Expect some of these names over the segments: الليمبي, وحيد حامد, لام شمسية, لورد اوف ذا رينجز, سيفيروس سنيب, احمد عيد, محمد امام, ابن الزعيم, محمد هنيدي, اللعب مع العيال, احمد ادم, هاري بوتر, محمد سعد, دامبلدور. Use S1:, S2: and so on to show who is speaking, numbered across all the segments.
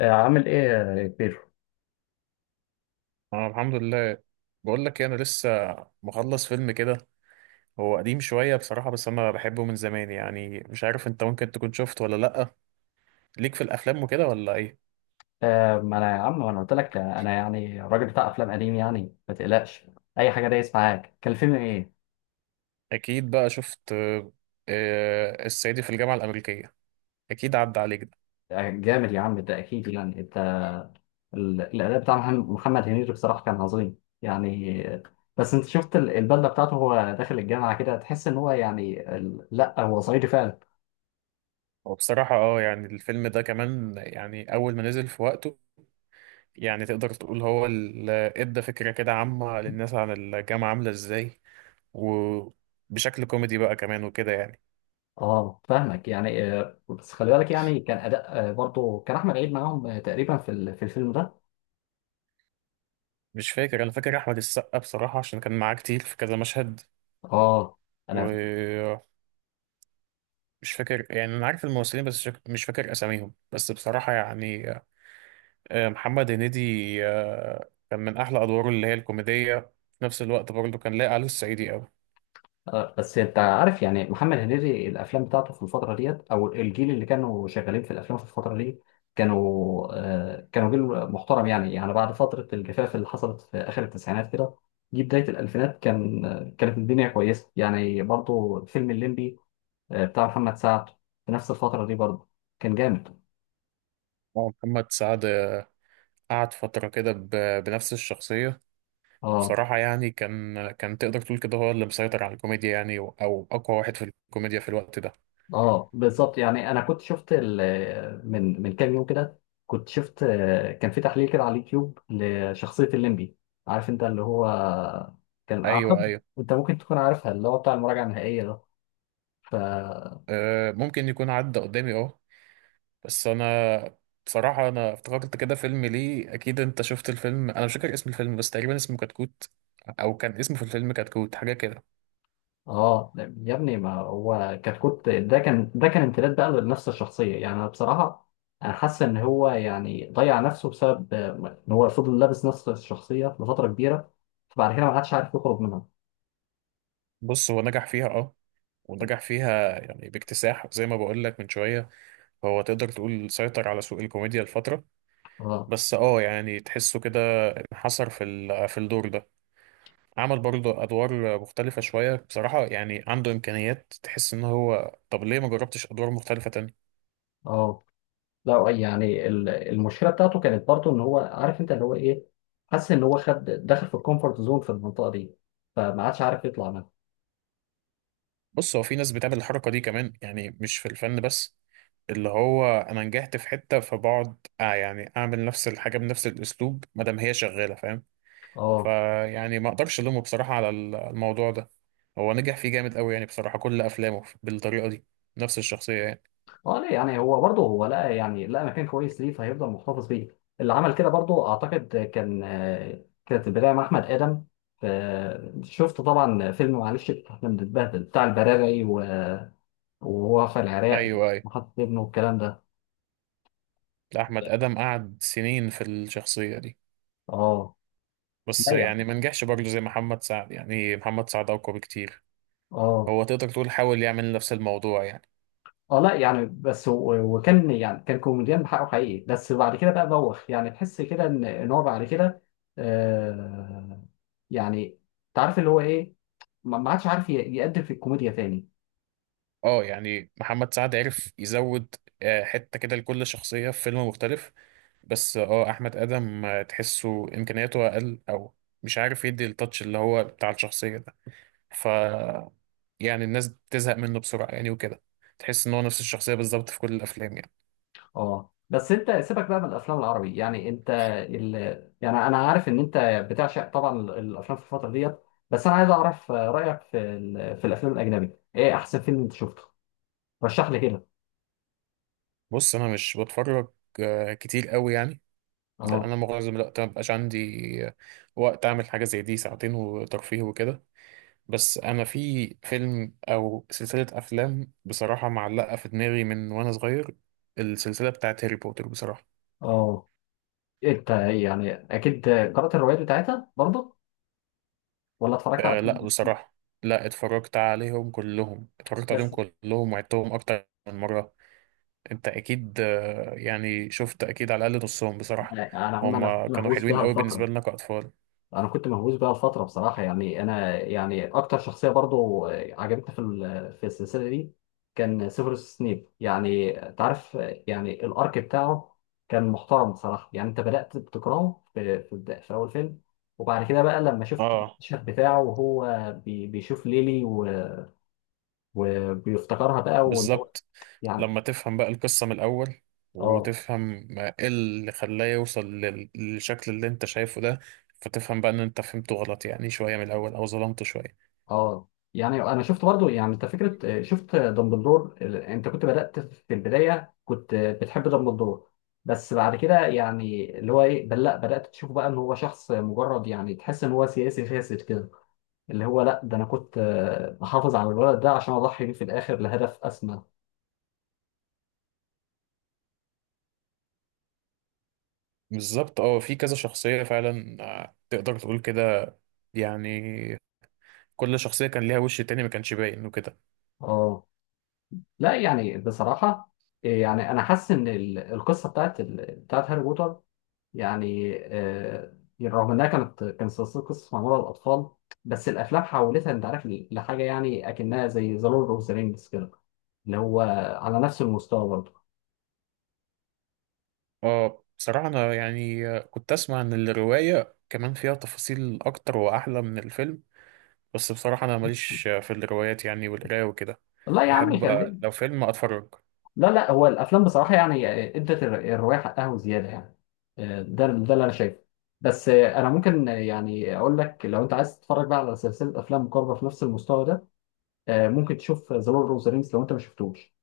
S1: آه، عامل ايه يا بيرو؟
S2: انا الحمد لله. بقول لك إيه، انا لسه مخلص فيلم كده. هو قديم شويه بصراحه، بس انا بحبه من زمان. يعني مش عارف انت ممكن تكون شفت ولا لا، ليك في الافلام وكده ولا ايه.
S1: آه، ما انا قلت لك، انا يعني راجل بتاع افلام قديم، يعني ما تقلقش. اي حاجه دايس معاك. كان الفيلم ايه؟
S2: اكيد بقى شفت الصعيدي في الجامعه الامريكيه، اكيد عدى عليك ده.
S1: آه، جامد يا عم، ده اكيد. يعني انت، الاداء بتاع محمد هنيدي بصراحه كان عظيم يعني. بس انت شفت البدله بتاعته، هو داخل الجامعه كده، تحس ان هو يعني، لا، هو صعيدي فعلا.
S2: وبصراحه اه يعني الفيلم ده كمان، يعني اول ما نزل في وقته، يعني تقدر تقول هو اللي ادى فكره كده عامه للناس عن الجامعه عامله ازاي، وبشكل كوميدي بقى كمان وكده يعني.
S1: اه فاهمك يعني. بس خلي بالك، يعني كان اداء برضه، كان احمد عيد معاهم تقريبا في في الفيلم ده.
S2: مش فاكر، انا فاكر احمد السقا بصراحه عشان كان معاه كتير في كذا مشهد.
S1: اه. انا
S2: ومش فاكر، يعني انا عارف الممثلين بس مش فاكر اساميهم. بس بصراحه يعني محمد هنيدي كان من احلى ادواره اللي هي الكوميديه، في نفس الوقت برضه كان لاقي عليه الصعيدي قوي.
S1: آه، بس انت عارف يعني، محمد هنيدي الافلام بتاعته في الفتره ديت، او الجيل اللي كانوا شغالين في الافلام في الفتره دي، كانوا كانوا جيل محترم يعني. يعني بعد فتره الجفاف اللي حصلت في اخر التسعينات كده، جه بدايه الالفينات، كانت الدنيا كويسه يعني. برضو فيلم الليمبي بتاع محمد سعد، في نفس الفتره دي برضو، كان جامد.
S2: محمد سعد قعد فتره كده بنفس الشخصيه.
S1: اه.
S2: بصراحه يعني كان تقدر تقول كده هو اللي مسيطر على الكوميديا، يعني او اقوى واحد في الكوميديا في الوقت ده.
S1: اه بالظبط يعني. انا كنت شفت، من كام يوم كده، كنت شفت كان في تحليل كده على اليوتيوب لشخصيه الليمبي. عارف انت اللي هو، كان
S2: ايوه
S1: اعتقد
S2: ايوه.
S1: انت ممكن تكون عارفها، اللي هو بتاع المراجعه النهائيه ده. ف
S2: ممكن يكون عدى قدامي اه. بس انا بصراحة انا افتكرت كده فيلم، ليه اكيد انت شفت الفيلم. انا مش فاكر اسم الفيلم، بس تقريبا اسمه كتكوت، او كان اسمه في الفيلم كتكوت حاجة كده.
S1: اه يا ابني، ما هو كتكوت ده كان، ده كان امتداد بقى لنفس الشخصيه يعني. انا بصراحه، انا حاسس ان هو يعني ضيع نفسه بسبب ان هو فضل لابس نفس الشخصيه لفتره كبيره، فبعد كده ما عادش عارف يخرج منها.
S2: بص هو نجح فيها اه، ونجح فيها يعني باكتساح زي ما بقول لك من شوية. هو تقدر تقول سيطر على سوق الكوميديا لفترة.
S1: اه.
S2: بس اه يعني تحسه كده انحصر في في الدور ده. عمل برضه ادوار مختلفة شوية بصراحة، يعني عنده امكانيات، تحس ان هو طب ليه ما جربتش ادوار مختلفة.
S1: اه، لا يعني، المشكله بتاعته كانت برضه ان هو، عارف انت اللي هو ايه، حس ان هو خد، دخل في الكومفورت زون، في المنطقه دي، فما عادش عارف يطلع منها.
S2: بص هو في ناس بتعمل الحركة دي كمان، يعني مش في الفن بس، اللي هو انا نجحت في حتة فبقعد آه يعني اعمل نفس الحاجة بنفس الاسلوب ما دام هي شغالة، فاهم؟
S1: اه.
S2: فيعني ما اقدرش الومه بصراحة على الموضوع ده. هو نجح فيه جامد قوي، يعني بصراحة كل افلامه بالطريقة دي، نفس الشخصية يعني.
S1: اه، لا يعني، هو برضه، هو لقى، يعني لقى مكان كويس ليه فهيفضل محتفظ بيه. اللي عمل كده برضه اعتقد كان كانت البدايه مع احمد ادم. شفت طبعا فيلم معلش احنا بنتبهدل بتاع البراري، وهو في العراق،
S2: ايوه ايوه.
S1: وحط ابنه والكلام ده.
S2: لا، احمد ادم قعد سنين في الشخصية دي،
S1: اه،
S2: بس
S1: لا يعني.
S2: يعني ما نجحش برضه زي محمد سعد. يعني محمد سعد اقوى بكتير.
S1: اه.
S2: هو تقدر تقول حاول يعمل نفس الموضوع يعني.
S1: اه، لا يعني، بس وكان يعني، كان كوميديان بحقه حقيقي، بس بعد كده بقى بوخ يعني، تحس كده ان هو بعد كده آه يعني تعرف اللي هو ايه، ما عادش عارف يقدم في الكوميديا تاني.
S2: اه يعني محمد سعد عرف يزود حتة كده لكل شخصية في فيلم مختلف. بس اه أحمد آدم تحسه إمكانياته أقل، أو مش عارف يدي التاتش اللي هو بتاع الشخصية ده. ف يعني الناس بتزهق منه بسرعة يعني وكده، تحس إن هو نفس الشخصية بالظبط في كل الأفلام يعني.
S1: اه، بس انت سيبك بقى من الافلام العربي يعني. انت، ال... يعني انا عارف ان انت بتعشق طبعا الافلام في الفتره ديت، بس انا عايز اعرف رايك في في الافلام الاجنبي. ايه احسن فيلم انت شفته؟ رشح لي كده.
S2: بص أنا مش بتفرج كتير قوي يعني، لأن
S1: اه.
S2: أنا معظم الوقت مبقاش عندي آه، وقت أعمل حاجة زي دي، ساعتين وترفيه وكده. بس انا في فيلم او سلسله افلام بصراحه معلقه في دماغي من وانا صغير، السلسله بتاعت هاري بوتر بصراحه.
S1: اه، انت يعني اكيد قرات الروايات بتاعتها برضه، ولا اتفرجت على
S2: أه
S1: فيلم
S2: لا
S1: بس؟
S2: بصراحه، لا اتفرجت عليهم كلهم، اتفرجت عليهم
S1: بس
S2: كلهم وعدتهم اكتر من مره. انت اكيد يعني شفت اكيد على الاقل نصهم بصراحه.
S1: يعني انا
S2: هم
S1: كنت
S2: كانوا
S1: مهووس
S2: حلوين
S1: بها
S2: قوي بالنسبه
S1: لفتره.
S2: لنا كاطفال.
S1: انا كنت مهووس بها لفتره بصراحه يعني. انا يعني اكتر شخصيه برضو عجبتني في في السلسله دي كان سيفيروس سنيب، يعني تعرف، يعني الارك بتاعه كان محترم بصراحه يعني. انت بدات بتكرهه في في اول فيلم، وبعد كده بقى لما شفت
S2: اه
S1: المشهد بتاعه، وهو بيشوف ليلي وبيفتكرها بقى، وان هو
S2: بالظبط.
S1: يعني.
S2: لما تفهم بقى القصة من الأول
S1: اه.
S2: وتفهم ما إيه اللي خلاه يوصل للشكل اللي أنت شايفه ده، فتفهم بقى إن أنت فهمته غلط يعني شوية من الأول، أو ظلمته شوية.
S1: اه، يعني انا شفت برضو يعني انت فكره. شفت دامبلدور، انت كنت بدات في البدايه، كنت بتحب دامبلدور، بس بعد كده يعني اللي هو ايه، بل لا، بدات تشوفه بقى ان هو شخص مجرد، يعني تحس ان هو سياسي فاسد كده، اللي هو لا، ده انا كنت بحافظ على الولد ده عشان اضحي بيه في الاخر لهدف اسمى.
S2: بالظبط أه في كذا شخصية فعلا، تقدر تقول كده يعني، كل شخصية كان ليها وش تاني ما كانش باين وكده.
S1: اه، لا يعني بصراحه يعني انا حاسس ان القصه بتاعت بتاعت هاري بوتر، يعني رغم انها، كان سلسله قصص معموله للاطفال، بس الافلام حولتها انت عارف لحاجه يعني، اكنها زي ذا لورد اوف ذا رينجز كده، اللي هو على نفس المستوى برضه.
S2: أه بصراحة أنا يعني كنت أسمع إن الرواية كمان فيها تفاصيل أكتر وأحلى من الفيلم، بس بصراحة أنا ماليش في الروايات يعني والقراية وكده.
S1: لا يا عم
S2: بحب
S1: خليني.
S2: لو فيلم أتفرج.
S1: لا، لا، هو الافلام بصراحه يعني ادت الروايه حقها وزياده يعني. ده اللي انا شايفه. بس انا ممكن يعني اقول لك، لو انت عايز تتفرج بقى على سلسله افلام مقاربه في نفس المستوى ده، ممكن تشوف ذا لورد اوف ذا رينجز لو انت ما شفتوش.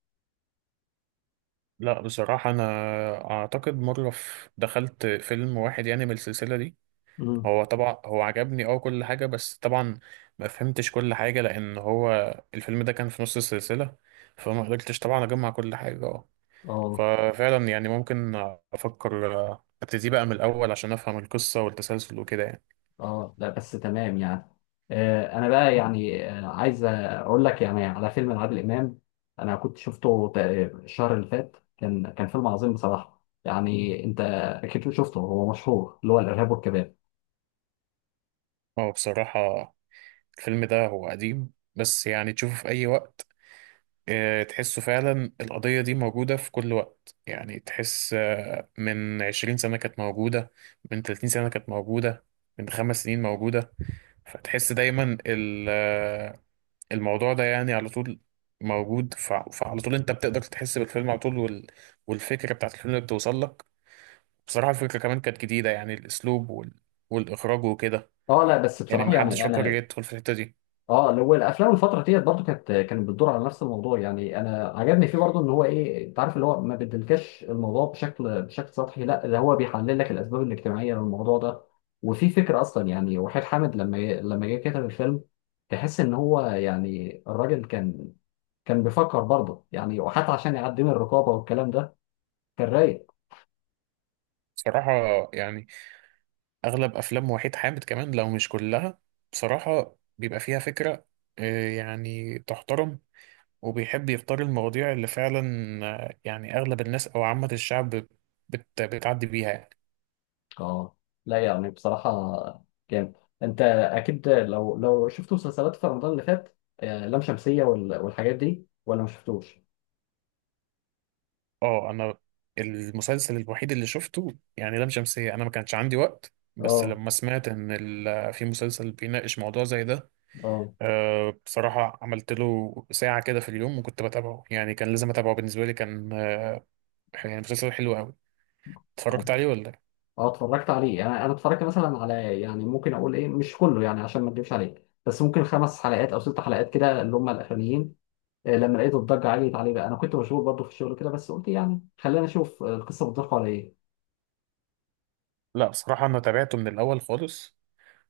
S2: لا بصراحة أنا أعتقد مرة في دخلت فيلم واحد يعني من السلسلة دي.
S1: امم.
S2: هو طبعا هو عجبني أه كل حاجة، بس طبعا ما فهمتش كل حاجة، لأن هو الفيلم ده كان في نص السلسلة، فما قدرتش طبعا أجمع كل حاجة أه.
S1: اه.
S2: ففعلا يعني ممكن أفكر أبتدي بقى من الأول عشان أفهم القصة والتسلسل وكده يعني.
S1: اه، لا بس تمام يعني. انا بقى يعني عايز اقول لك يعني على فيلم لعادل امام. انا كنت شفته تقريبا الشهر اللي فات، كان فيلم عظيم بصراحه يعني. انت اكيد شفته، هو مشهور، اللي هو الارهاب والكباب.
S2: هو بصراحة الفيلم ده هو قديم، بس يعني تشوفه في أي وقت تحسه فعلا القضية دي موجودة في كل وقت. يعني تحس من 20 سنة كانت موجودة، من 30 سنة كانت موجودة، من 5 سنين موجودة. فتحس دايما الموضوع ده يعني على طول موجود. فعلى طول انت بتقدر تحس بالفيلم على طول والفكرة بتاعت الفيلم بتوصل لك. بصراحة الفكرة كمان كانت جديدة، يعني الأسلوب والإخراج وكده،
S1: اه، لا بس
S2: يعني
S1: بصراحه
S2: محدش
S1: يعني
S2: فكر
S1: انا.
S2: يدخل في الحتة دي.
S1: اه، اللي هو الافلام الفتره ديت برضو، كانت بتدور على نفس الموضوع يعني. انا عجبني فيه برضو ان هو، ايه، انت عارف اللي هو، ما بيدلكش الموضوع بشكل، بشكل سطحي، لا ده هو بيحلل لك الاسباب الاجتماعيه للموضوع ده. وفي فكره اصلا يعني، وحيد حامد لما جه كتب الفيلم، تحس ان هو يعني الراجل كان، كان بيفكر برضه يعني، وحتى عشان يعدي من الرقابه والكلام ده كان رايق.
S2: بصراحة يعني اغلب افلام وحيد حامد كمان لو مش كلها، بصراحة بيبقى فيها فكرة يعني تحترم، وبيحب يختار المواضيع اللي فعلا يعني اغلب الناس او عامة الشعب بتعدي بيها يعني.
S1: اه، لا يعني بصراحة جامد. انت اكيد لو شفت مسلسلات في رمضان اللي فات لام شمسية والحاجات دي، ولا ما شفتوش؟
S2: اه انا المسلسل الوحيد اللي شفته يعني لام شمسية، انا ما كانش عندي وقت، بس
S1: اه.
S2: لما سمعت ان في مسلسل بيناقش موضوع زي ده
S1: اه.
S2: بصراحة عملت له ساعة كده في اليوم وكنت بتابعه. يعني كان لازم أتابعه، بالنسبة لي كان يعني مسلسل حلو أوي. اتفرجت عليه ولا؟
S1: اه، اتفرجت عليه. انا اتفرجت مثلا على، يعني ممكن اقول ايه، مش كله يعني عشان ما اكدبش عليك، بس ممكن خمس حلقات او ست حلقات كده اللي هم الاخرانيين. لما لقيت الضجة عالية عليه بقى، انا كنت مشغول برضه في الشغل كده، بس قلت يعني خلينا نشوف القصة بتدور على ايه.
S2: لا بصراحة أنا تابعته من الأول خالص،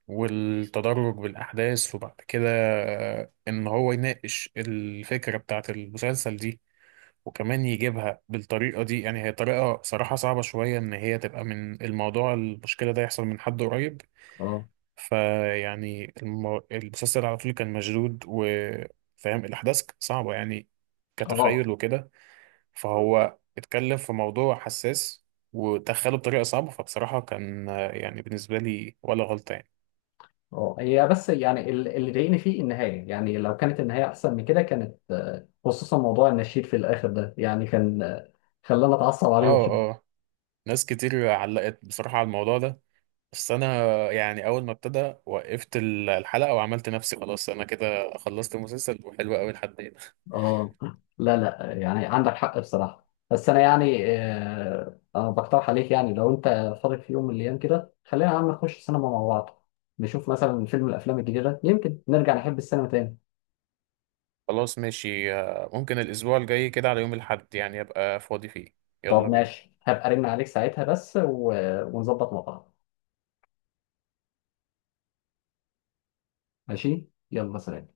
S2: والتدرج بالأحداث وبعد كده إن هو يناقش الفكرة بتاعة المسلسل دي، وكمان يجيبها بالطريقة دي. يعني هي طريقة صراحة صعبة شوية، إن هي تبقى من الموضوع المشكلة ده يحصل من حد قريب.
S1: اه.
S2: فيعني المسلسل على طول كان مشدود، وفاهم الأحداث صعبة يعني
S1: اه.
S2: كتخيل وكده. فهو اتكلم في موضوع حساس ودخله بطريقة صعبة، فبصراحة كان يعني بالنسبة لي ولا غلطة يعني.
S1: اه، هي بس يعني اللي ضايقني فيه النهايه يعني، لو كانت النهايه احسن من كده كانت خصوصا موضوع النشيد في الاخر ده، يعني كان خلاني اتعصب عليهم
S2: اه
S1: في.
S2: اه، ناس كتير علقت بصراحة على الموضوع ده، بس انا يعني اول ما ابتدى وقفت الحلقة وعملت نفسي خلاص انا كده خلصت المسلسل وحلو قوي لحد هنا.
S1: اه، لا لا يعني عندك حق بصراحه. بس انا يعني انا بقترح عليك يعني، لو انت فاضي في يوم من الايام كده، خلينا يا عم نخش سينما مع بعض، نشوف مثلا فيلم من الافلام الجديده، يمكن نرجع نحب السينما تاني.
S2: خلاص ماشي ممكن الاسبوع الجاي كده على يوم الاحد يعني ابقى فاضي فيه،
S1: طب
S2: يلا بينا.
S1: ماشي، هبقى ارن عليك ساعتها، بس و... ونظبط مع بعض. ماشي يلا سلام.